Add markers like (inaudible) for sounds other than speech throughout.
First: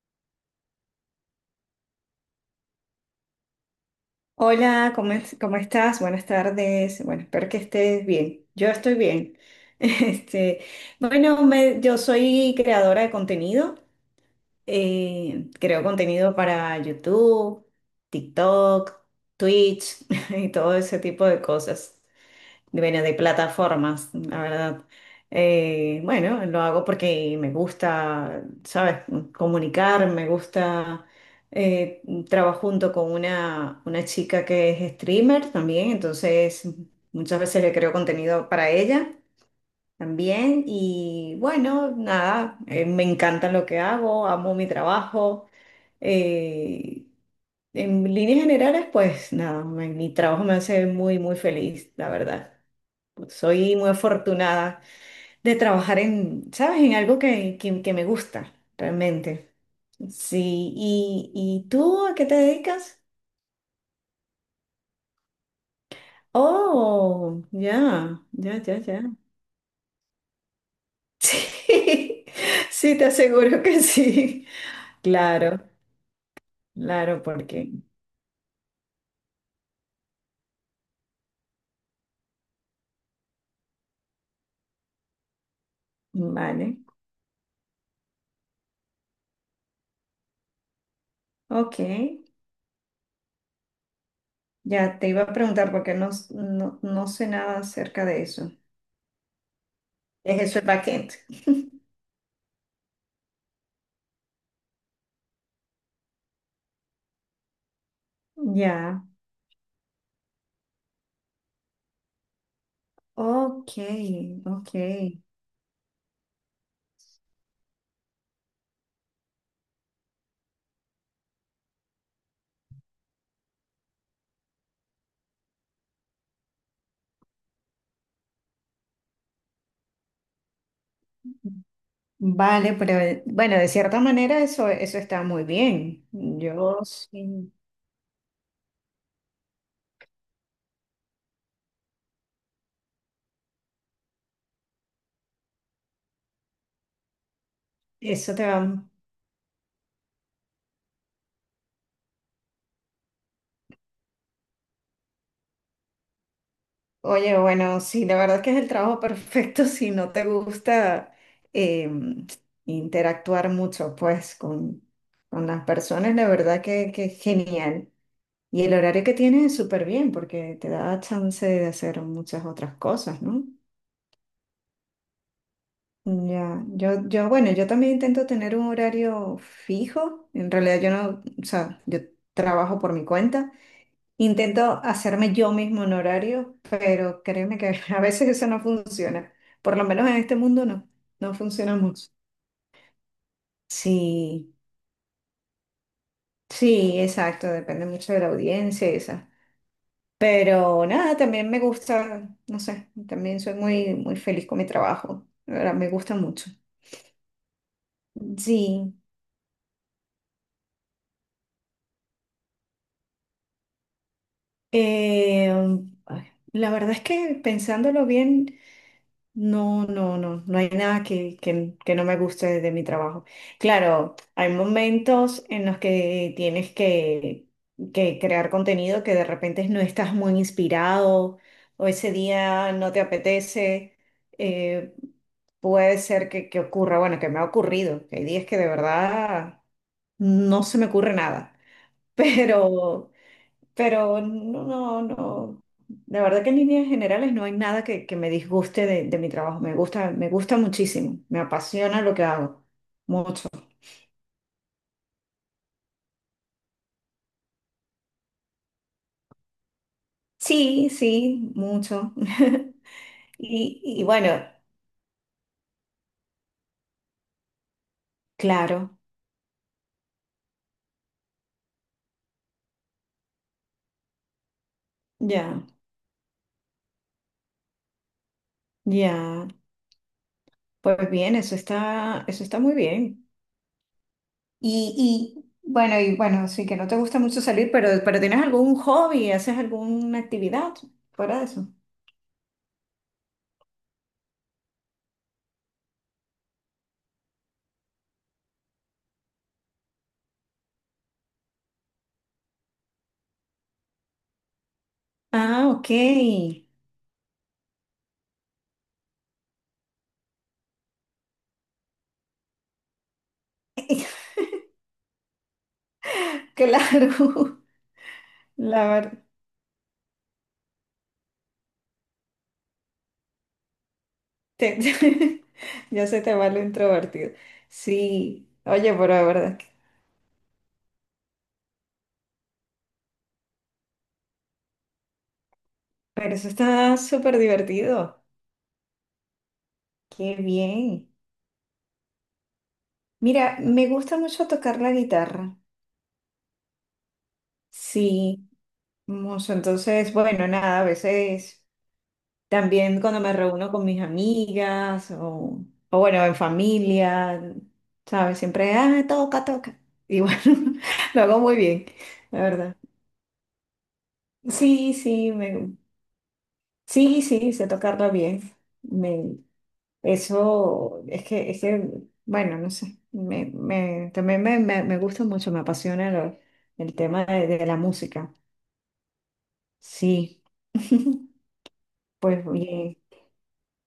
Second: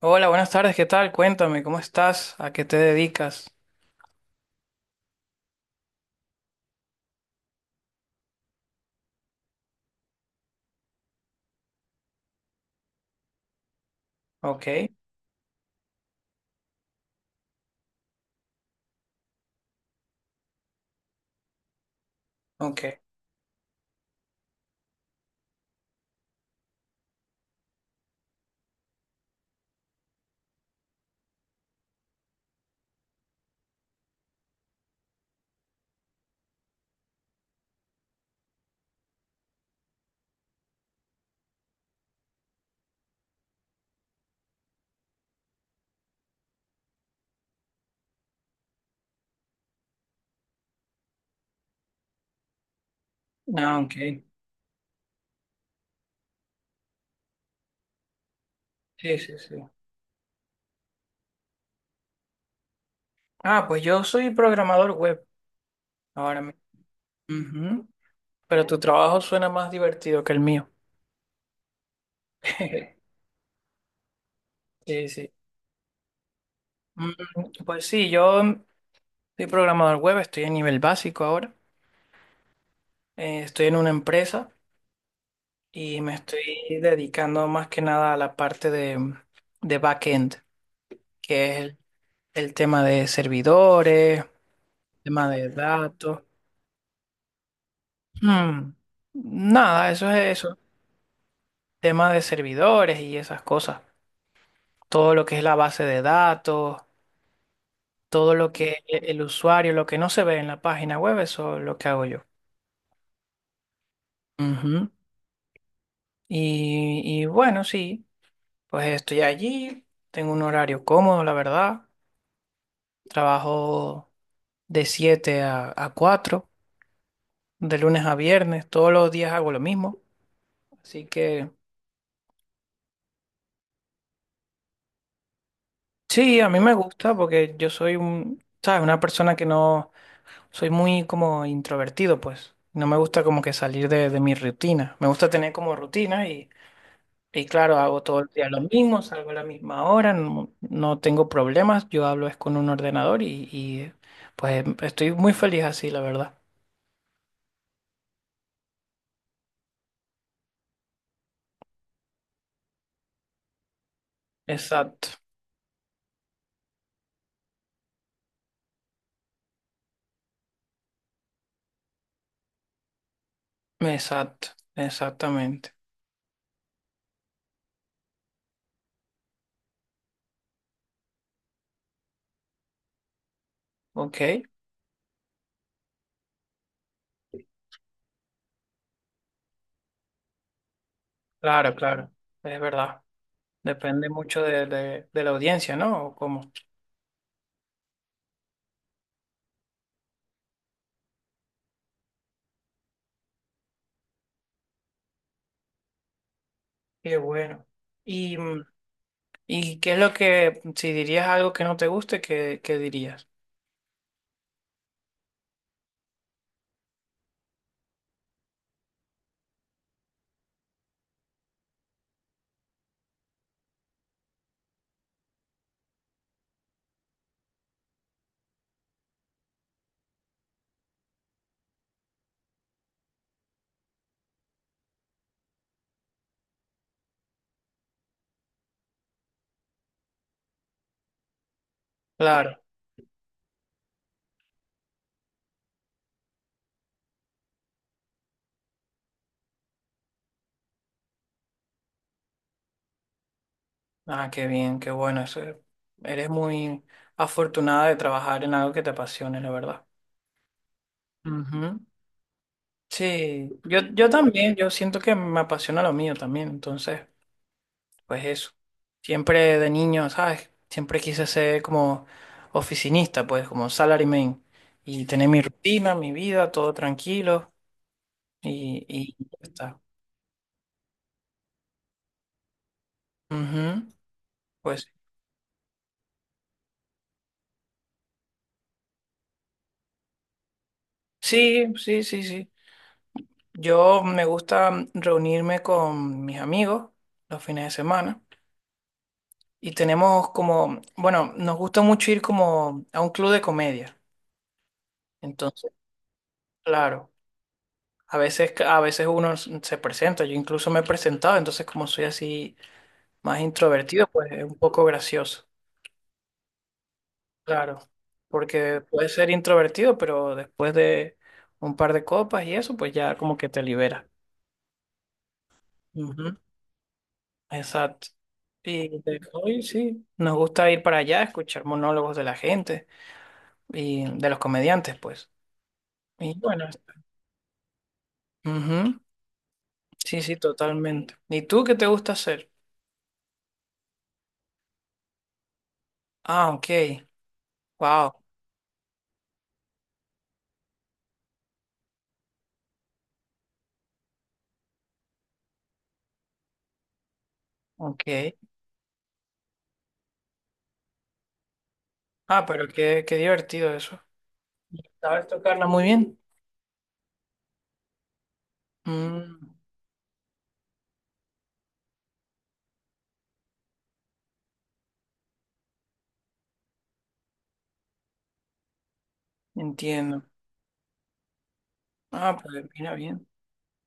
Hola, buenas tardes, ¿qué tal? Cuéntame, ¿cómo estás? ¿A qué te dedicas? Hola, ¿ cómo estás? Buenas tardes. Bueno, espero que estés bien. Yo estoy bien. (laughs) Este, bueno, yo soy creadora de contenido. Ok, Creo contenido para YouTube, TikTok, Twitch (laughs) y todo ese tipo de cosas de, ok. bueno, de plataformas, la verdad. Bueno, lo hago porque me gusta, ¿sabes? Comunicar, me gusta. eh, Trabajo junto con una chica que es streamer también, entonces muchas veces le creo contenido para ella también. Y bueno, nada, me encanta lo que hago, amo mi trabajo. eh, en líneas generales, pues nada, mi trabajo me hace muy, muy feliz, la verdad. Pues soy Ah, muy ok. afortunada de trabajar en, ¿sabes? En algo que me gusta, Sí, sí, realmente. sí. Sí, ¿ y tú a qué te dedicas? Ah, pues yo soy programador web ahora mismo. Oh, Ujú. ya, ya, Pero ya, tu ya. trabajo (laughs) suena más divertido que el mío. Sí, sí, te (laughs) aseguro que sí. Sí, sí. Claro, Mm, claro, porque, Pues sí, yo soy programador web, estoy a nivel básico ahora. Estoy en una empresa y me estoy vale, dedicando más que nada a la parte de backend, que es ok. el tema de servidores. Ya te iba Tema a de preguntar porque datos. No, no sé nada acerca de eso. Mm. Nada, eso es ¿Es eso. eso el backend? Tema de servidores y esas cosas. Todo lo que es la base de datos, todo lo que Ya, el usuario, lo que no se ve en la página web, eso es lo que hago yo. ok, ok. Ujú. Y bueno, sí, pues estoy allí, tengo un horario cómodo, la verdad. Trabajo de 7 a 4, de lunes a viernes, todos los días hago lo mismo. Así que... Vale, pero bueno, de cierta manera eso, eso está muy bien. Sí, a mí me Yo gusta sí, porque yo soy un, ¿sabes? Una persona que no, soy muy como introvertido, pues. No me gusta como que salir de mi rutina. Me gusta tener como rutina y claro, hago todo el eso te día lo va. mismo, salgo a la misma hora, no, no tengo problemas, yo hablo es con un ordenador y pues estoy muy feliz así, la verdad. Oye, bueno, sí, la verdad es que es el trabajo perfecto (laughs) si no te gusta eh, interactuar mucho, pues, Exacto, con las personas, la verdad que es genial. Y el horario que tienes es súper bien porque te da chance de hacer muchas otras cosas, ¿no? exacto, exactamente. Ya, yo, bueno, yo también intento tener un horario fijo. En realidad yo no, o sea, yo trabajo por mi cuenta. Ok, Intento hacerme yo mismo un horario, pero créeme que (laughs) a veces eso no funciona. Por lo menos en este mundo no, no claro, funciona mucho. claro, es verdad. Depende mucho Sí, de la audiencia, ¿no? ¿O cómo? sí, exacto, depende mucho de la audiencia y esa. Pero nada, también me gusta, no sé, también soy muy, muy feliz con mi trabajo. La verdad, me gusta mucho. Qué bueno. ¿Y, Sí. y qué es lo que, si dirías algo que no te guste, qué, qué dirías? Eh, Ay, la verdad es que pensándolo bien, no, no, no, no hay nada que, que no me guste de mi trabajo. Claro, hay momentos en los que tienes que crear contenido, que de repente no estás muy inspirado o ese día no te apetece. eh, Puede ser que ocurra, bueno, que me ha ocurrido, que hay días que de verdad no se me ocurre nada, (laughs) Claro. pero... Pero no, no, no. La verdad que en líneas generales no hay nada que, que me disguste de mi trabajo. Me gusta muchísimo. Me apasiona lo que hago. Mucho. Ah, qué bien, qué bueno. Eso, eres muy afortunada de trabajar en algo que te apasione, la verdad. Sí, sí, Ujú. mucho. (laughs) Sí, Y, yo, y yo bueno, también, yo siento que me apasiona lo mío también, entonces, pues eso. claro, Siempre de niño, ¿sabes? Siempre quise ser como oficinista, pues como salaryman y tener mi ya, rutina, mi vida, todo tranquilo y ya ya. está. Pues bien, eso está muy bien. Ujú. Pues Y bueno, sí, que no te gusta mucho salir, pero ¿tienes algún hobby? ¿Haces alguna actividad fuera de eso? sí, sí, sí, sí. Yo me gusta reunirme con mis amigos los fines de semana y tenemos como, bueno, nos gusta mucho ir como a un club de comedia. Ah, Entonces, ok. claro, a veces uno se presenta, yo incluso me he presentado, entonces como soy así más introvertido, pues (laughs) es un poco gracioso. Claro. Claro, porque La puedes verdad, ser introvertido, pero después de un par de copas y eso, pues ya como que te libera. (laughs) ya se te va lo introvertido. Exacto. Sí, Y oye, pero de la verdad, hobby, que- sí, nos gusta ir para allá, escuchar monólogos de la gente y de los comediantes, pues. pero Y eso bueno, está súper divertido. ujú. Sí, sí, Qué bien. totalmente. ¿Y tú qué te gusta hacer? Mira, me gusta mucho tocar la guitarra. Ah, ok. Wow, Sí, mucho. Entonces, bueno, nada, a veces también cuando me reúno con mis amigas o bueno, en familia, ok. ¿sabes? Siempre, ah, toca, toca. Y bueno, (laughs) lo hago muy bien, la Ah, pero verdad. qué, qué divertido eso. Sí, ¿Sabes sí, tocarla me, muy bien? sí, sí, sé tocarla bien. Me, Mm, eso es que, bueno, no sé, también me gusta mucho, me apasiona el tema de la música. entiendo. Sí, (laughs) Ah, pues pues mira bien, bien.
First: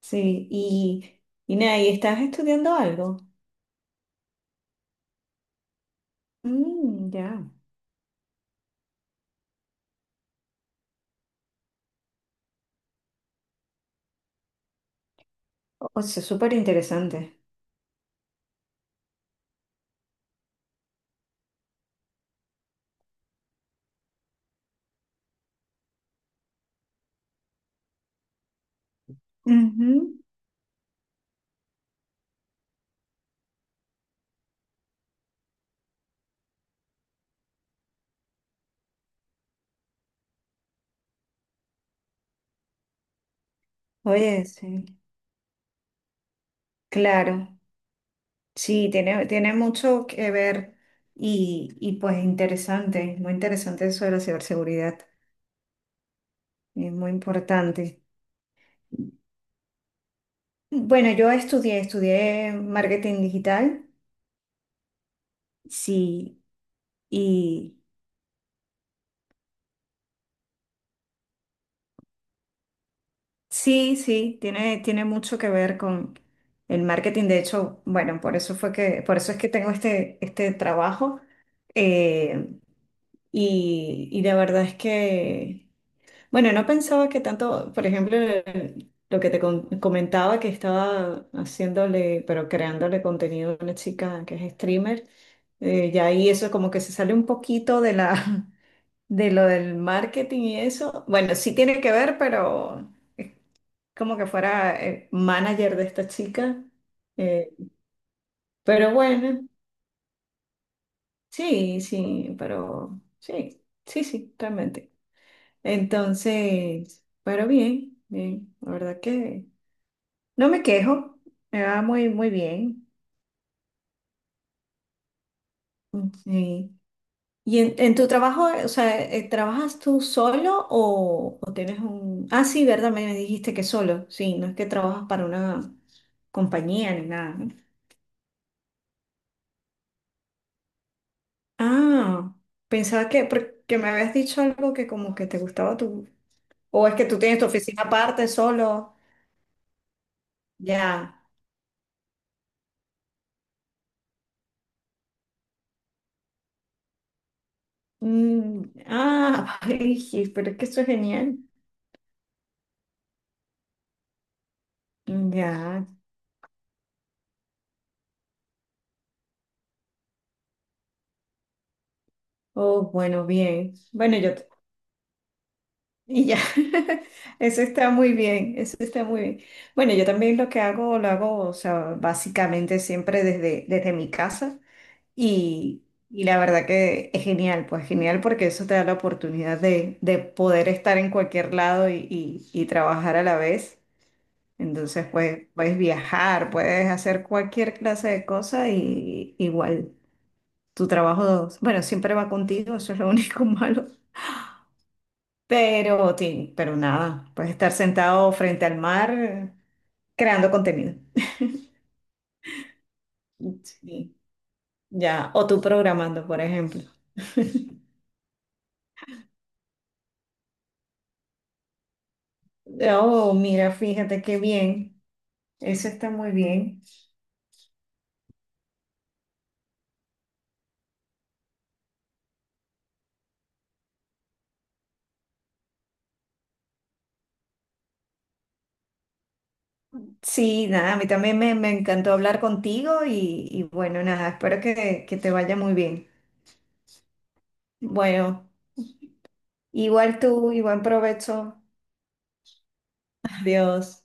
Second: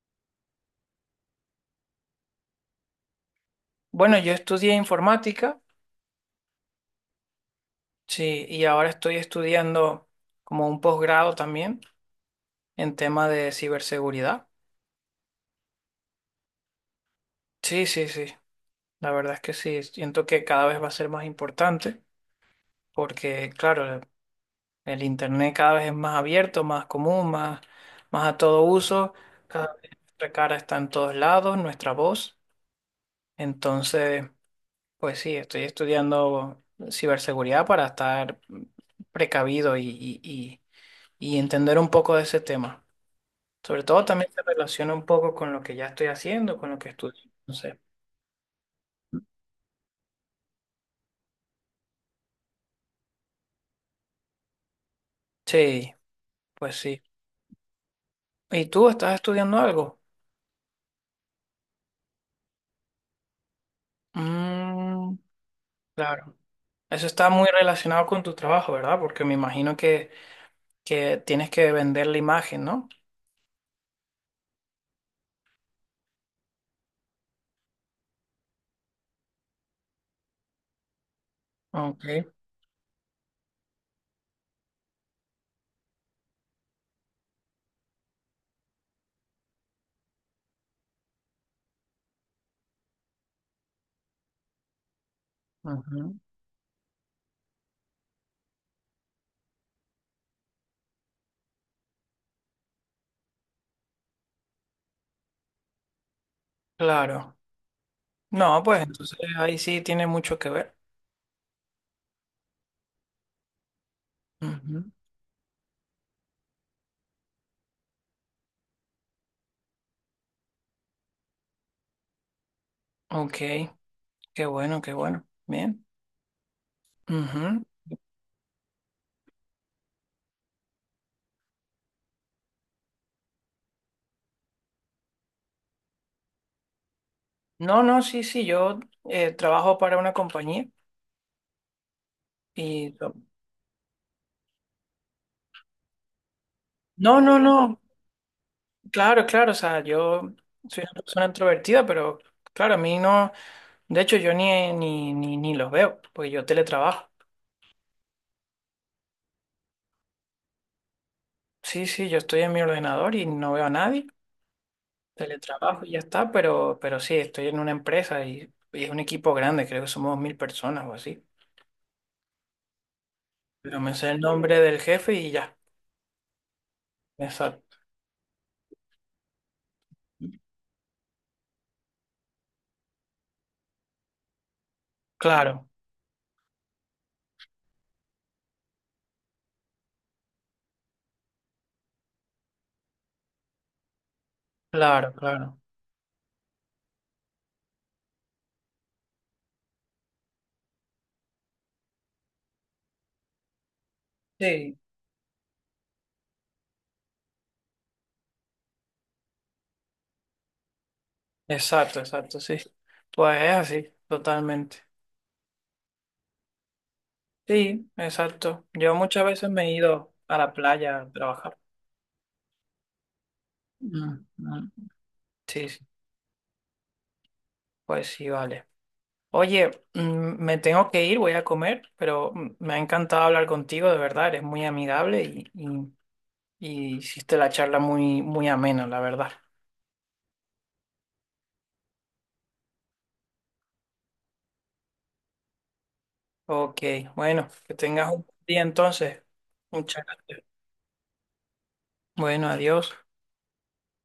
sí. Y nada, ¿y estás estudiando algo? Bueno, yo estudié informática, Mm, ya, sí, y ahora estoy estudiando como un posgrado también en tema de ciberseguridad. o sea, súper interesante. Sí, sí, sí. La verdad es que sí, siento que cada vez va a ser más importante porque, claro, el Internet cada vez es más abierto, más común, más, más a todo uso. Cada vez Ujú. nuestra cara está en todos lados, nuestra voz. Entonces, pues sí, estoy estudiando ciberseguridad para estar precavido y entender un poco de ese tema. Sobre todo también se Oye, sí, relaciona un poco con lo que ya estoy haciendo, con lo que estudio. claro. Entonces, Sí, tiene, tiene mucho que ver y pues interesante, muy interesante eso de la ciberseguridad, sí, pues es sí. muy importante. ¿Y tú estás estudiando algo? Bueno, yo estudié, estudié marketing digital, Mm, claro. sí, Eso está muy y relacionado con tu trabajo, ¿verdad? Porque me imagino que tienes que vender la imagen, ¿no? sí, sí, tiene, tiene mucho que ver con el marketing. De hecho, bueno, por eso fue que, por eso es que tengo este, este trabajo. Ok. eh, y, y la verdad es que bueno, no pensaba que tanto, por ejemplo, lo que te comentaba, que estaba haciéndole, pero creándole contenido a una chica que es streamer, ya Ujú. ahí eso como que se sale un poquito de la, (laughs) de lo del marketing y eso. Bueno, sí tiene que ver, pero es como que fuera manager de esta chica. Claro. eh, No, pues pero entonces bueno, ahí sí tiene mucho que ver. sí, sí, pero sí, sí, sí, Ujú. realmente. Entonces, pero bien, bien, la verdad que... No me quejo, me va muy, muy bien. Ok, qué bueno, qué bueno. Bien. Mm, sí. ¿Y Ujú. En tu trabajo, o sea, trabajas tú solo o tienes un... Ah, sí, ¿verdad? Me dijiste que solo, sí, no, es que trabajas para una compañía ni nada, ¿no? No, no, sí, sí, yo trabajo para una compañía Ah, y... pensaba que, porque me habías dicho algo, que como que te gustaba tu... O es que tú No, no, tienes tu no. oficina aparte, solo, Claro, claro, o sea, yo soy una ya. persona introvertida, pero claro, a mí no, de hecho yo ni los veo, porque yo teletrabajo. Mm, ah, (laughs) ay, sí, pero es que eso es genial. Sí, sí, yo estoy en mi ordenador y no veo a nadie, teletrabajo Ya. y ya está, pero sí, estoy en una empresa y es un equipo grande, creo que somos 1000 personas o así. Oh, bueno, bien. Pero me sé Bueno, el yo, nombre del jefe y ya, y ya, (laughs) eso exacto. está muy bien, eso está muy bien. Bueno, yo también lo que hago, lo hago, o sea, básicamente siempre desde, desde mi casa Claro, y, y la verdad que es genial, pues genial, porque eso te da la oportunidad de poder estar en cualquier lado y, y trabajar a la vez. Entonces, claro, pues claro. puedes viajar, puedes hacer cualquier clase de cosa y igual tu trabajo, bueno, siempre va contigo, eso es lo único (laughs) malo, Sí, pero, ti- pero nada, puedes estar sentado frente al mar, creando contenido. exacto, exacto, sí. Pues es así, Sí, totalmente. ya, o tú programando, por ejemplo. (laughs) Sí, exacto. Yo muchas veces me he ido a la playa a trabajar. Oh, mira, fíjate Mm, qué mm. bien. Sí, sí, Eso está muy bien. pues sí, vale. Oye, me tengo que ir, voy a comer, pero me ha encantado hablar contigo, de verdad, eres muy amigable y hiciste la charla muy, muy amena, la verdad. Sí, nada, a mí también me encantó hablar contigo y bueno, nada, espero que te vaya muy bien. Ok, bueno, que tengas un buen Bueno, día entonces. Muchas igual gracias. tú y buen provecho. Bueno, adiós. Adiós.